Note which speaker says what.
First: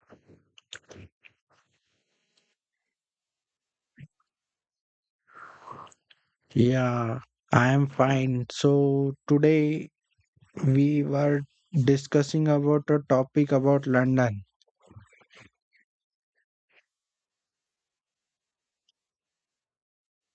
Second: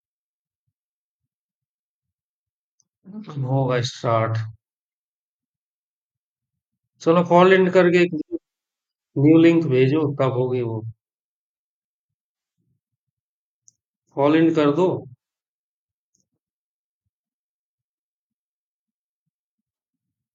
Speaker 1: होगा start.
Speaker 2: Yeah,
Speaker 1: चलो forward
Speaker 2: I am
Speaker 1: करके एक
Speaker 2: fine. So
Speaker 1: new link
Speaker 2: today
Speaker 1: भेजो, तब होगी वो।
Speaker 2: we were discussing about a topic about London.
Speaker 1: Forward कर दो।